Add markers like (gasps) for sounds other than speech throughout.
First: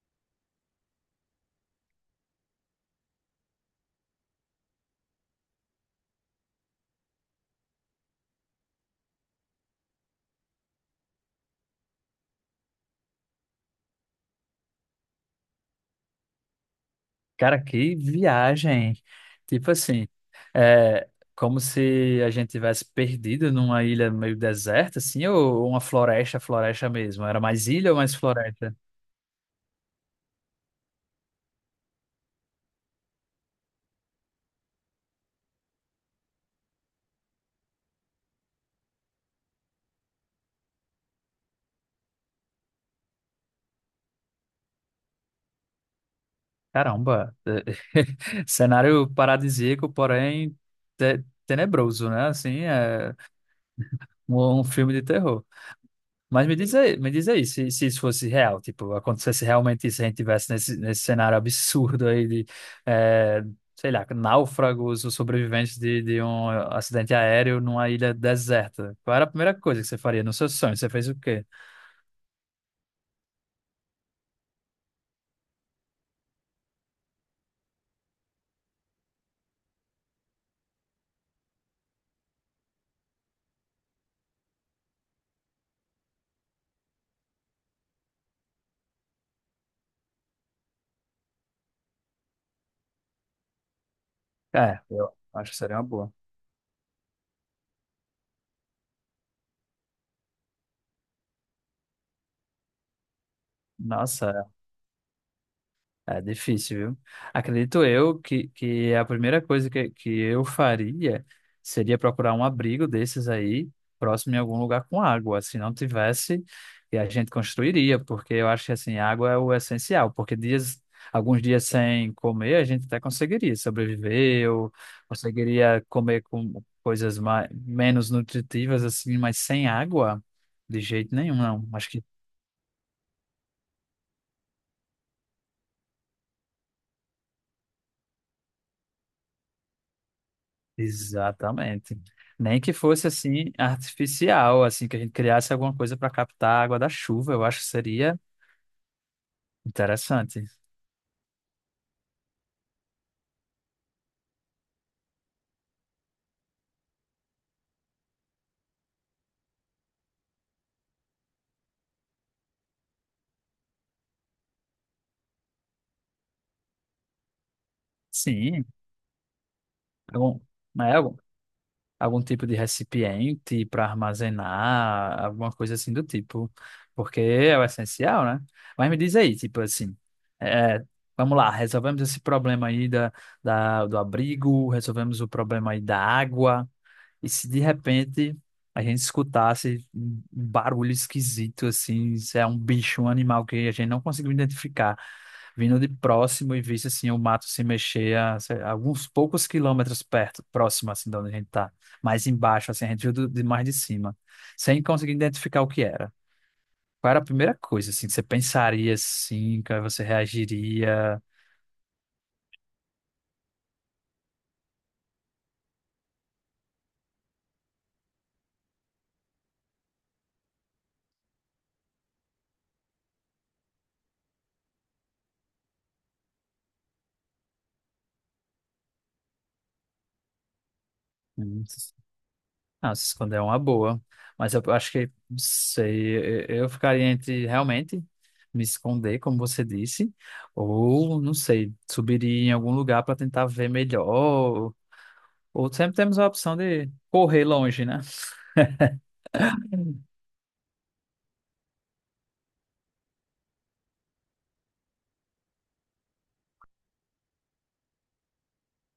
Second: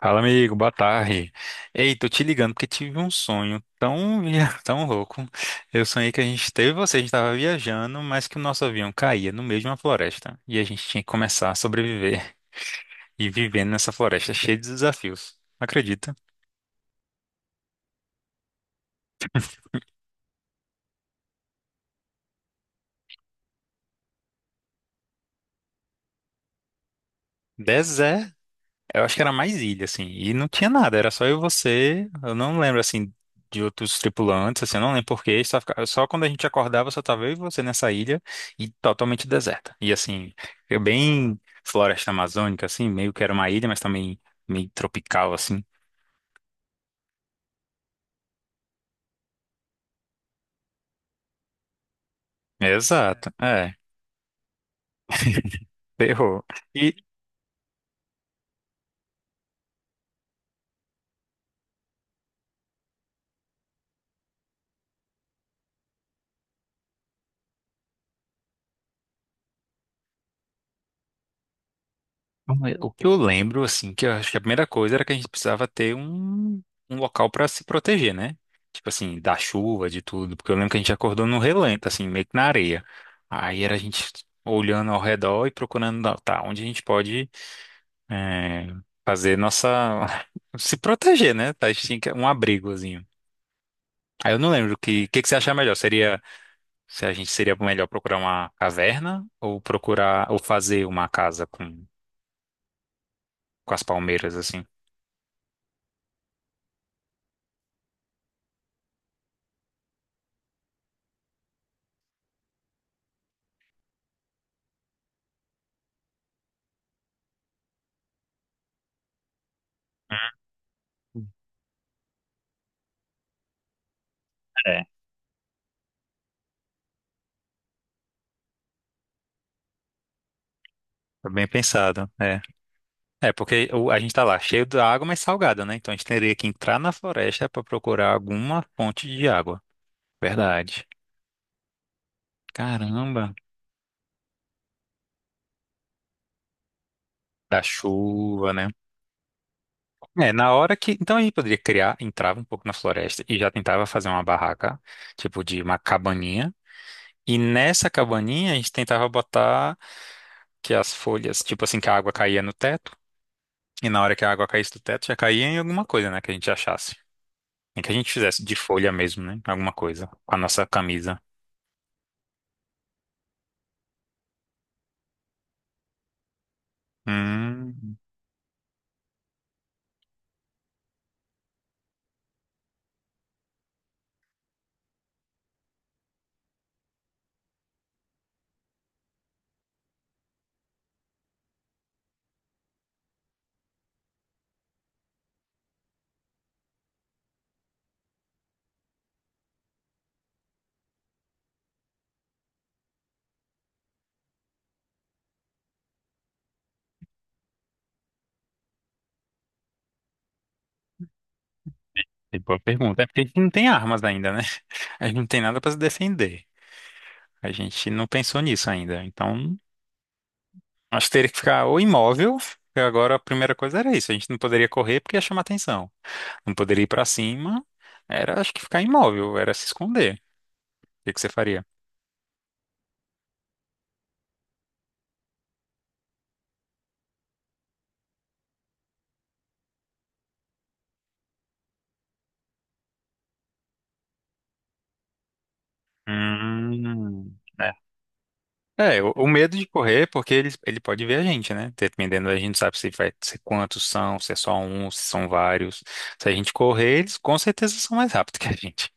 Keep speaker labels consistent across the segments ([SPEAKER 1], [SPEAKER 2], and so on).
[SPEAKER 1] Fala, amigo, boa tarde. Ei, tô te ligando porque tive um sonho tão, (laughs) tão louco. Eu sonhei que a gente teve você, a gente tava viajando, mas que o nosso avião caía no meio de uma floresta e a gente tinha que começar a sobreviver e vivendo nessa floresta cheia de desafios. Acredita?
[SPEAKER 2] Cara, que viagem! Tipo assim, é como se a gente tivesse perdido numa ilha meio deserta, assim, ou uma floresta, floresta mesmo. Era mais ilha ou mais floresta?
[SPEAKER 1] Eu acho que era mais ilha, assim, e não tinha nada, era só eu e você. Eu não lembro, assim, de outros tripulantes, assim, eu não lembro porquê. Só, só quando a gente acordava, só tava eu e você nessa ilha e totalmente deserta. E, assim, eu bem floresta amazônica, assim, meio que era uma ilha, mas também meio tropical, assim.
[SPEAKER 2] Caramba! (laughs) Cenário paradisíaco, porém tenebroso, né? Assim, é
[SPEAKER 1] Exato, é,
[SPEAKER 2] um filme de terror.
[SPEAKER 1] ferrou.
[SPEAKER 2] Mas me diz aí se isso fosse real, tipo, acontecesse realmente isso, a gente tivesse nesse cenário absurdo aí de, eh, sei lá, náufragos ou sobreviventes de um acidente aéreo numa ilha deserta. Qual era a primeira coisa que você faria no seu sonho? Você fez o quê?
[SPEAKER 1] O que eu lembro, assim, que eu acho que a primeira coisa era que a gente precisava ter um, um local para se proteger, né? Tipo assim, da chuva, de tudo. Porque eu lembro que a gente acordou no relento, assim, meio que na areia. Aí era a gente olhando ao redor e procurando, não, tá, onde a gente pode é, fazer nossa. (laughs) Se proteger, né? Tá, a gente tinha um abrigozinho. Aí eu não lembro
[SPEAKER 2] É,
[SPEAKER 1] que,
[SPEAKER 2] eu
[SPEAKER 1] que, que você
[SPEAKER 2] acho
[SPEAKER 1] achar
[SPEAKER 2] que
[SPEAKER 1] melhor.
[SPEAKER 2] seria uma boa.
[SPEAKER 1] Seria se a gente seria melhor procurar uma caverna ou procurar ou fazer uma casa com as palmeiras,
[SPEAKER 2] Nossa,
[SPEAKER 1] assim.
[SPEAKER 2] é difícil, viu? Acredito eu que a primeira coisa que eu faria seria procurar um abrigo desses aí, próximo em algum lugar com água. Se não tivesse, e a gente construiria, porque eu acho que assim, água é o essencial, porque dias, alguns dias sem comer, a gente até conseguiria sobreviver, ou conseguiria comer com coisas mais, menos nutritivas, assim, mas sem água, de jeito
[SPEAKER 1] Foi
[SPEAKER 2] nenhum,
[SPEAKER 1] bem
[SPEAKER 2] não. Acho que
[SPEAKER 1] pensado, é. É, porque a gente tá lá cheio da água, mas salgada, né? Então a gente teria que entrar na floresta para procurar alguma fonte de água. Verdade.
[SPEAKER 2] exatamente. Nem que fosse
[SPEAKER 1] Caramba.
[SPEAKER 2] assim artificial, assim que a gente criasse alguma coisa para captar a água da chuva, eu acho
[SPEAKER 1] Da
[SPEAKER 2] que seria
[SPEAKER 1] chuva, né? É,
[SPEAKER 2] interessante.
[SPEAKER 1] na hora que. Então a gente poderia criar, entrava um pouco na floresta e já tentava fazer uma barraca, tipo de uma cabaninha. E nessa cabaninha a gente tentava botar que as folhas, tipo assim, que a água caía no teto. E na hora que a água caísse do teto, já caía em alguma coisa, né? Que a gente achasse. Nem que a gente fizesse de
[SPEAKER 2] Sim,
[SPEAKER 1] folha mesmo, né? Alguma coisa. Com a
[SPEAKER 2] algum,
[SPEAKER 1] nossa
[SPEAKER 2] né, algum,
[SPEAKER 1] camisa.
[SPEAKER 2] algum tipo de recipiente para armazenar, alguma coisa assim do tipo, porque é o
[SPEAKER 1] Hum,
[SPEAKER 2] essencial, né? Mas me diz aí, tipo assim, é, é, vamos lá, resolvemos esse problema aí da, da, do abrigo, resolvemos o problema aí da água. E se de repente a gente escutasse um barulho esquisito, assim, se é um bicho, um animal que a gente não conseguiu identificar, vindo de próximo e visse, assim, o mato se mexer a, sei lá, alguns poucos quilômetros perto, próximo, assim, de onde a gente tá, mais embaixo, assim, a gente viu de mais de cima, sem conseguir identificar o que era. Qual era a primeira coisa, assim, que você pensaria, assim, que você reagiria?
[SPEAKER 1] é boa pergunta. É porque a gente não tem armas ainda, né? A gente não tem nada pra se defender. A gente não pensou nisso ainda. Então, acho que teria que ficar ou imóvel. Porque Agora a primeira coisa era isso. A gente não poderia correr porque ia chamar atenção. Não poderia ir pra cima. Era, acho que ficar imóvel, era se esconder. O que você faria?
[SPEAKER 2] Não, se esconder é uma boa. Mas eu acho que, não sei, eu ficaria entre realmente me esconder, como você disse, ou, não sei, subiria em algum lugar para tentar ver melhor. Ou sempre temos a opção de
[SPEAKER 1] Hum,
[SPEAKER 2] correr longe, né?
[SPEAKER 1] É, o medo de correr, é
[SPEAKER 2] (laughs)
[SPEAKER 1] porque ele pode ver a gente, né? Dependendo, a gente sabe se vai se quantos são, se é só um, se são vários. Se a gente correr, eles com certeza são mais rápidos que a gente.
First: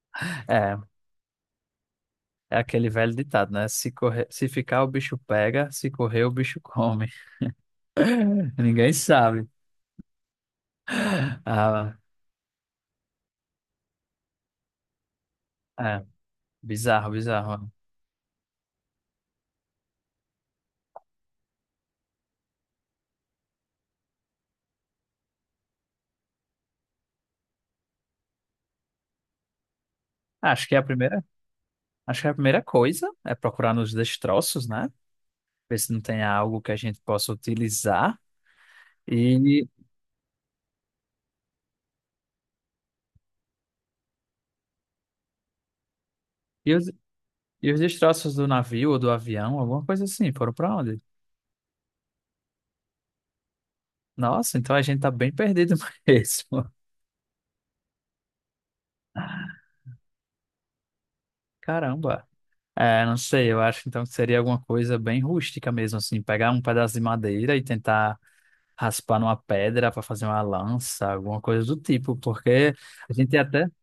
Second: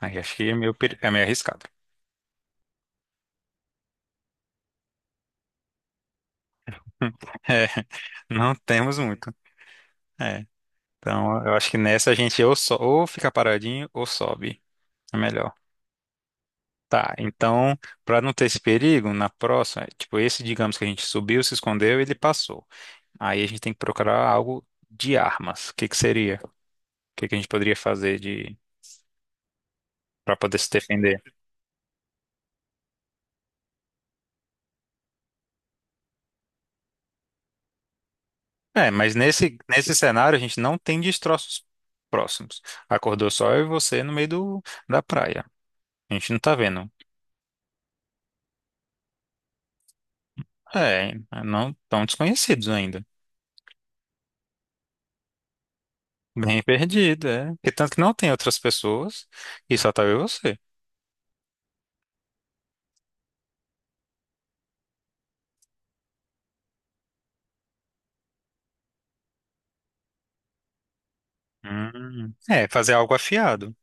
[SPEAKER 1] Aí acho que é meio,
[SPEAKER 2] É,
[SPEAKER 1] é meio arriscado.
[SPEAKER 2] é aquele velho ditado, né? Se correr, se ficar, o bicho pega, se correr, o bicho come.
[SPEAKER 1] (laughs) É,
[SPEAKER 2] (laughs)
[SPEAKER 1] não
[SPEAKER 2] Ninguém
[SPEAKER 1] temos muito.
[SPEAKER 2] sabe.
[SPEAKER 1] É, então eu acho que
[SPEAKER 2] Ah,
[SPEAKER 1] nessa a gente ou, ou fica paradinho ou sobe. É melhor.
[SPEAKER 2] é, bizarro,
[SPEAKER 1] Tá,
[SPEAKER 2] bizarro.
[SPEAKER 1] então, para não ter esse perigo, na próxima, tipo, esse, digamos que a gente subiu, se escondeu, ele passou. Aí a gente tem que procurar algo de armas. O que que seria? Que a gente poderia fazer de para poder
[SPEAKER 2] Acho
[SPEAKER 1] se
[SPEAKER 2] que é a
[SPEAKER 1] defender?
[SPEAKER 2] primeira, acho que é a primeira coisa é procurar nos destroços, né? Ver se não tem algo que a gente possa utilizar.
[SPEAKER 1] É, mas nesse
[SPEAKER 2] E,
[SPEAKER 1] nesse cenário a gente não tem destroços próximos. Acordou só eu e você no meio do, da praia. A gente não tá
[SPEAKER 2] e, os,
[SPEAKER 1] vendo.
[SPEAKER 2] e os destroços do navio ou do avião, alguma coisa assim, foram para onde?
[SPEAKER 1] É, não tão desconhecidos ainda.
[SPEAKER 2] Nossa, então a gente tá bem perdido (laughs)
[SPEAKER 1] Bem
[SPEAKER 2] mesmo.
[SPEAKER 1] perdido, é. Porque tanto que não tem outras pessoas e só tá eu e você.
[SPEAKER 2] Caramba. É, não sei, eu acho então que seria alguma coisa bem rústica mesmo, assim, pegar um pedaço de madeira e tentar raspar numa pedra para fazer uma lança, alguma coisa do tipo,
[SPEAKER 1] É,
[SPEAKER 2] porque
[SPEAKER 1] fazer
[SPEAKER 2] a
[SPEAKER 1] algo
[SPEAKER 2] gente ia até,
[SPEAKER 1] afiado.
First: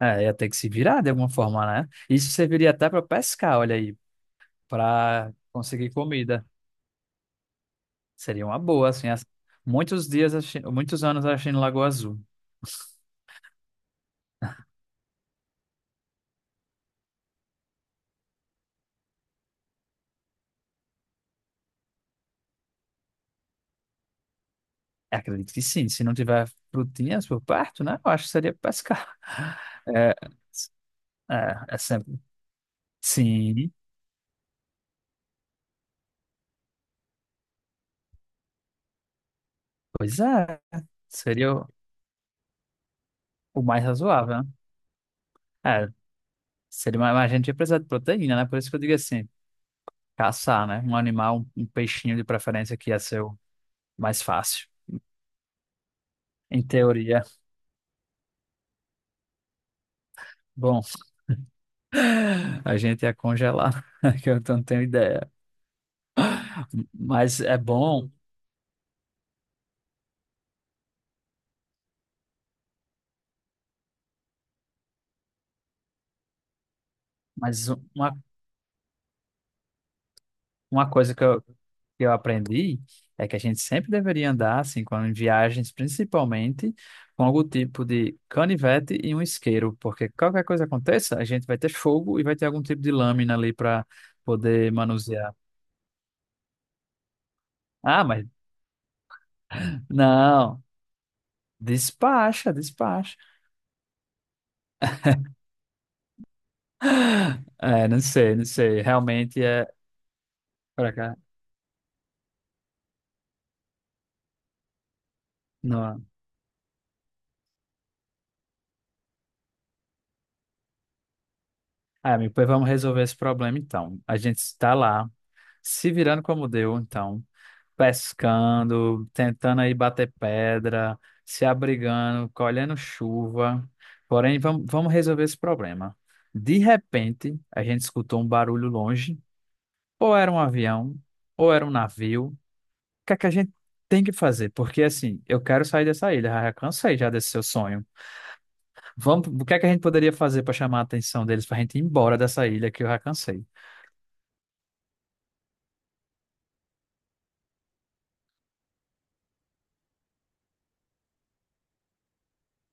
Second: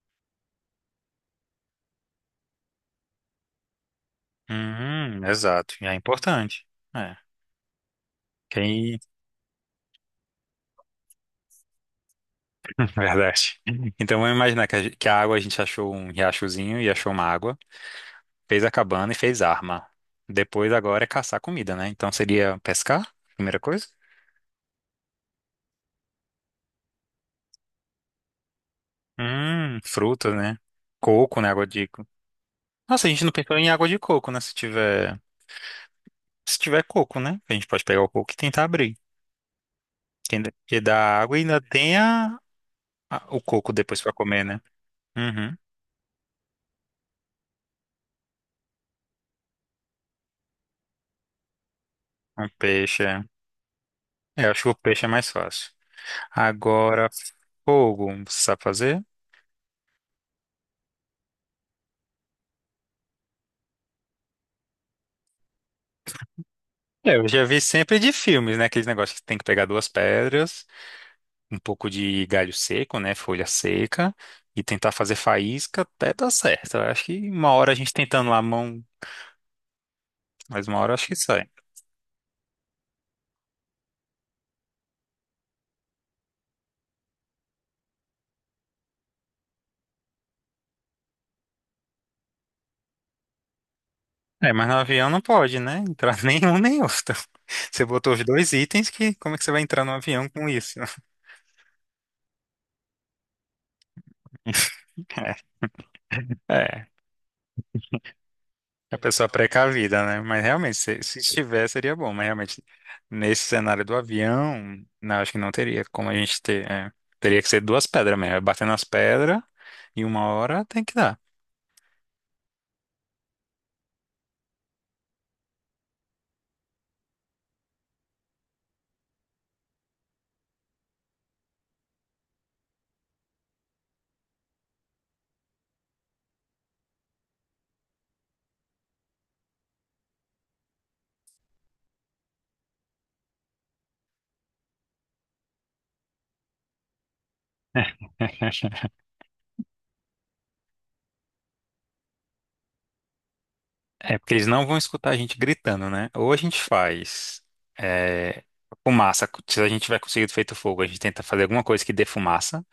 [SPEAKER 2] é, ia ter que se virar de alguma forma, né? Isso serviria até para pescar, olha aí, para
[SPEAKER 1] Exato. E
[SPEAKER 2] conseguir
[SPEAKER 1] é
[SPEAKER 2] comida.
[SPEAKER 1] importante. É.
[SPEAKER 2] Seria uma boa,
[SPEAKER 1] Quem...
[SPEAKER 2] assim. Muitos dias, muitos anos assistindo Lagoa Azul.
[SPEAKER 1] (laughs) Verdade. Então vamos imaginar que que a água a gente achou um riachozinho e achou uma água. Fez a cabana e fez arma. Depois agora é caçar comida, né? Então seria pescar, primeira coisa.
[SPEAKER 2] É, acredito que sim. Se não tiver frutinhas por perto, né? Eu acho que seria pescar. (laughs) É,
[SPEAKER 1] Frutas, né? Coco, né? Água
[SPEAKER 2] é
[SPEAKER 1] de...
[SPEAKER 2] sempre.
[SPEAKER 1] Nossa, a gente não pensou em
[SPEAKER 2] Sim,
[SPEAKER 1] água de coco, né? Se tiver... Se tiver coco, né? A gente pode pegar o coco e tentar abrir.
[SPEAKER 2] pois é.
[SPEAKER 1] Porque dá água e
[SPEAKER 2] Seria
[SPEAKER 1] ainda tem a... o
[SPEAKER 2] o
[SPEAKER 1] coco
[SPEAKER 2] mais
[SPEAKER 1] depois pra
[SPEAKER 2] razoável,
[SPEAKER 1] comer,
[SPEAKER 2] né?
[SPEAKER 1] né? Uhum.
[SPEAKER 2] É, seria mais, a gente ia precisar de proteína, né? Por isso que eu digo assim, caçar, né? Um animal, um peixinho de
[SPEAKER 1] Um
[SPEAKER 2] preferência que ia
[SPEAKER 1] peixe,
[SPEAKER 2] ser
[SPEAKER 1] é.
[SPEAKER 2] o mais
[SPEAKER 1] É, eu acho
[SPEAKER 2] fácil.
[SPEAKER 1] que o peixe é mais fácil.
[SPEAKER 2] Em
[SPEAKER 1] Agora,
[SPEAKER 2] teoria,
[SPEAKER 1] fogo, você sabe fazer?
[SPEAKER 2] bom, (laughs) a gente ia congelar, (laughs) que eu não tenho ideia.
[SPEAKER 1] É, eu
[SPEAKER 2] Mas
[SPEAKER 1] já
[SPEAKER 2] é
[SPEAKER 1] vi sempre
[SPEAKER 2] bom.
[SPEAKER 1] de filmes, né? Aqueles negócios que tem que pegar duas pedras um pouco de galho seco, né? Folha seca. E tentar fazer faísca até dar certo. Eu acho que uma
[SPEAKER 2] Mas
[SPEAKER 1] hora a
[SPEAKER 2] um,
[SPEAKER 1] gente
[SPEAKER 2] uma,
[SPEAKER 1] tentando lá a mão, mas uma
[SPEAKER 2] uma
[SPEAKER 1] hora eu acho que
[SPEAKER 2] coisa que
[SPEAKER 1] sai.
[SPEAKER 2] eu aprendi é que a gente sempre deveria andar, assim, quando em viagens, principalmente, com algum tipo de canivete e um isqueiro, porque qualquer coisa aconteça, a gente vai ter fogo e vai ter algum tipo de lâmina ali para
[SPEAKER 1] É, mas
[SPEAKER 2] poder
[SPEAKER 1] no avião não
[SPEAKER 2] manusear.
[SPEAKER 1] pode, né? Entrar (laughs) nenhum nem outro. Você
[SPEAKER 2] Ah,
[SPEAKER 1] botou os
[SPEAKER 2] mas
[SPEAKER 1] dois itens que como é que você vai entrar no avião com
[SPEAKER 2] não,
[SPEAKER 1] isso?
[SPEAKER 2] despacha, despacha.
[SPEAKER 1] (laughs) É, é,
[SPEAKER 2] (gasps) É, não sei, não sei.
[SPEAKER 1] a pessoa
[SPEAKER 2] Realmente é
[SPEAKER 1] precavida, né? Mas realmente,
[SPEAKER 2] para
[SPEAKER 1] se,
[SPEAKER 2] cá.
[SPEAKER 1] se estiver, seria bom. Mas realmente, nesse cenário do avião, não, acho que não teria
[SPEAKER 2] Não.
[SPEAKER 1] como a gente ter. É. Teria que ser duas pedras mesmo. É, batendo as pedras e uma hora tem que dar.
[SPEAKER 2] Ah, amigo, pois vamos resolver esse problema então. A gente está lá, se virando como deu, então. Pescando, tentando aí bater pedra, se abrigando, colhendo chuva. Porém, vamos, vamos resolver esse problema. De repente, a gente escutou um barulho longe, ou era um avião, ou era um navio. O que é que a gente tem que fazer? Porque assim, eu quero sair dessa ilha, já cansei já desse seu sonho.
[SPEAKER 1] (laughs)
[SPEAKER 2] Vamos, o que é que a gente poderia fazer para chamar a atenção deles para a gente ir embora dessa ilha que eu já cansei?
[SPEAKER 1] É porque eles não vão escutar a gente gritando, né? Ou a gente faz é, fumaça, se a gente tiver conseguido feito fogo, a gente tenta fazer alguma coisa que dê fumaça,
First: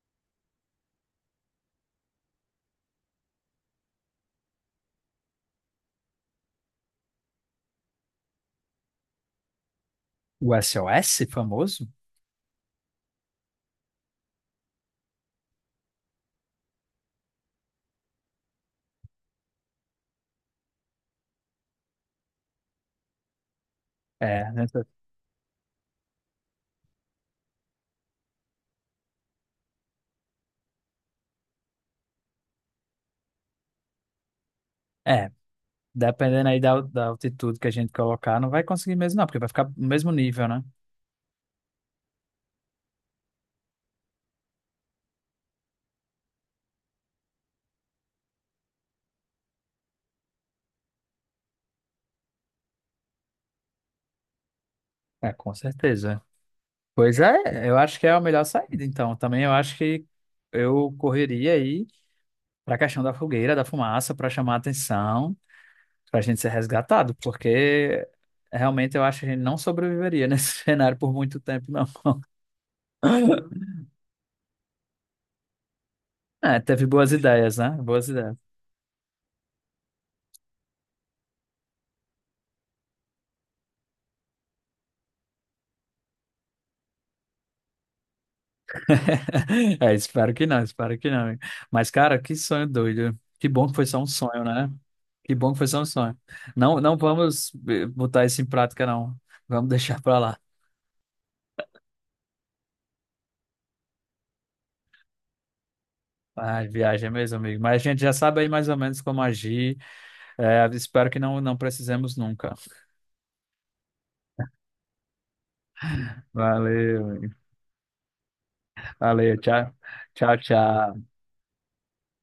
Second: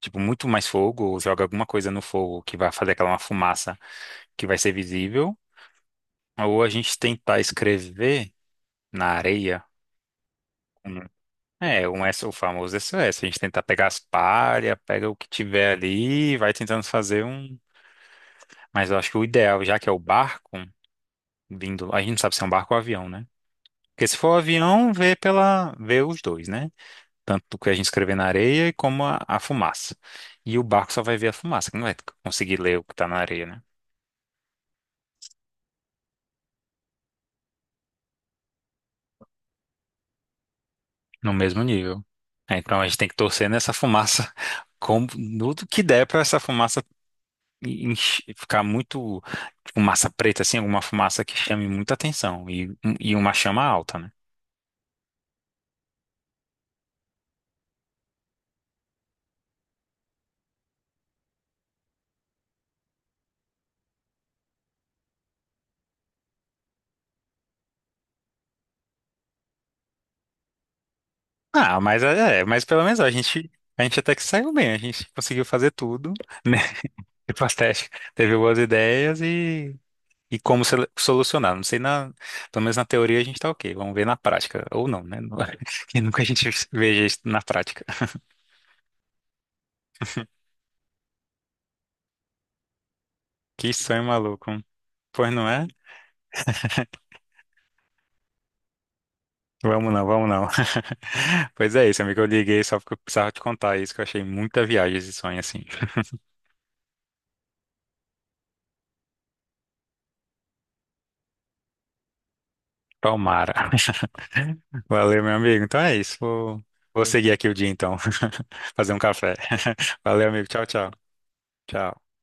[SPEAKER 1] tipo muito mais fogo, ou joga alguma coisa no fogo que vai fazer aquela uma fumaça que vai ser visível, ou a gente tentar escrever na areia.
[SPEAKER 2] O
[SPEAKER 1] um-
[SPEAKER 2] SOS
[SPEAKER 1] É,
[SPEAKER 2] famoso?
[SPEAKER 1] um S, o famoso SOS. A gente tentar pegar as palhas, pega o que tiver ali, e vai tentando fazer um. Mas eu acho que o ideal, já que é o barco vindo, a gente não sabe se é um barco ou avião, né? Porque se for o
[SPEAKER 2] É, né?
[SPEAKER 1] avião, vê pela, vê os dois, né? Tanto o que a gente escrever na areia como a fumaça. E o barco só vai ver a fumaça, que não vai conseguir ler o que tá na areia, né?
[SPEAKER 2] É. Dependendo aí da, da altitude que a gente colocar, não vai conseguir mesmo, não, porque vai ficar no mesmo nível, né?
[SPEAKER 1] No mesmo nível. É, então a gente tem que torcer nessa fumaça, (laughs) como tudo que der para essa fumaça ficar muito fumaça preta, assim, alguma fumaça que chame muita atenção e uma chama alta, né?
[SPEAKER 2] É, com certeza. Pois é, eu acho que é a melhor saída, então. Também eu acho que eu correria aí para a questão da fogueira, da fumaça, para chamar a atenção, para a gente ser resgatado, porque realmente eu acho que a gente não sobreviveria nesse (laughs) cenário por muito tempo,
[SPEAKER 1] Ah,
[SPEAKER 2] não.
[SPEAKER 1] mas é, é, mas pelo menos
[SPEAKER 2] (laughs)
[SPEAKER 1] a gente até que saiu bem, a gente conseguiu fazer tudo, né?
[SPEAKER 2] É,
[SPEAKER 1] (laughs)
[SPEAKER 2] teve boas
[SPEAKER 1] Tipo, as
[SPEAKER 2] ideias, né?
[SPEAKER 1] testes,
[SPEAKER 2] Boas
[SPEAKER 1] teve
[SPEAKER 2] ideias.
[SPEAKER 1] boas ideias e como solucionar. Não sei, na, pelo menos na teoria a gente tá ok. Vamos ver na prática. Ou não, né? (laughs) Que nunca a gente (laughs) veja isso na prática.
[SPEAKER 2] (laughs) É, espero que não, espero que não. Mas, cara, que sonho doido. Que bom
[SPEAKER 1] Que
[SPEAKER 2] que foi só
[SPEAKER 1] sonho
[SPEAKER 2] um sonho,
[SPEAKER 1] maluco.
[SPEAKER 2] né?
[SPEAKER 1] Pois
[SPEAKER 2] Que
[SPEAKER 1] não
[SPEAKER 2] bom que
[SPEAKER 1] é?
[SPEAKER 2] foi só um sonho. Não, não vamos botar isso em prática, não. Vamos
[SPEAKER 1] Vamos
[SPEAKER 2] deixar
[SPEAKER 1] não,
[SPEAKER 2] pra
[SPEAKER 1] vamos
[SPEAKER 2] lá.
[SPEAKER 1] não. (laughs) Pois é isso, amigo. Eu liguei só porque eu precisava te contar isso, que eu achei muita viagem esse sonho assim. (laughs)
[SPEAKER 2] Ah, viagem é mesmo, amigo. Mas a gente já sabe aí mais ou menos como agir. É, espero que não, não precisemos nunca.
[SPEAKER 1] Palmara. (laughs) Valeu, meu amigo. Então é isso. Vou,
[SPEAKER 2] Valeu,
[SPEAKER 1] vou seguir
[SPEAKER 2] amigo.
[SPEAKER 1] aqui o dia então. (laughs) Fazer um café.
[SPEAKER 2] Valeu. Tchau,
[SPEAKER 1] (laughs) Valeu,
[SPEAKER 2] tchau,
[SPEAKER 1] amigo. Tchau, tchau.
[SPEAKER 2] tchau.
[SPEAKER 1] Tchau.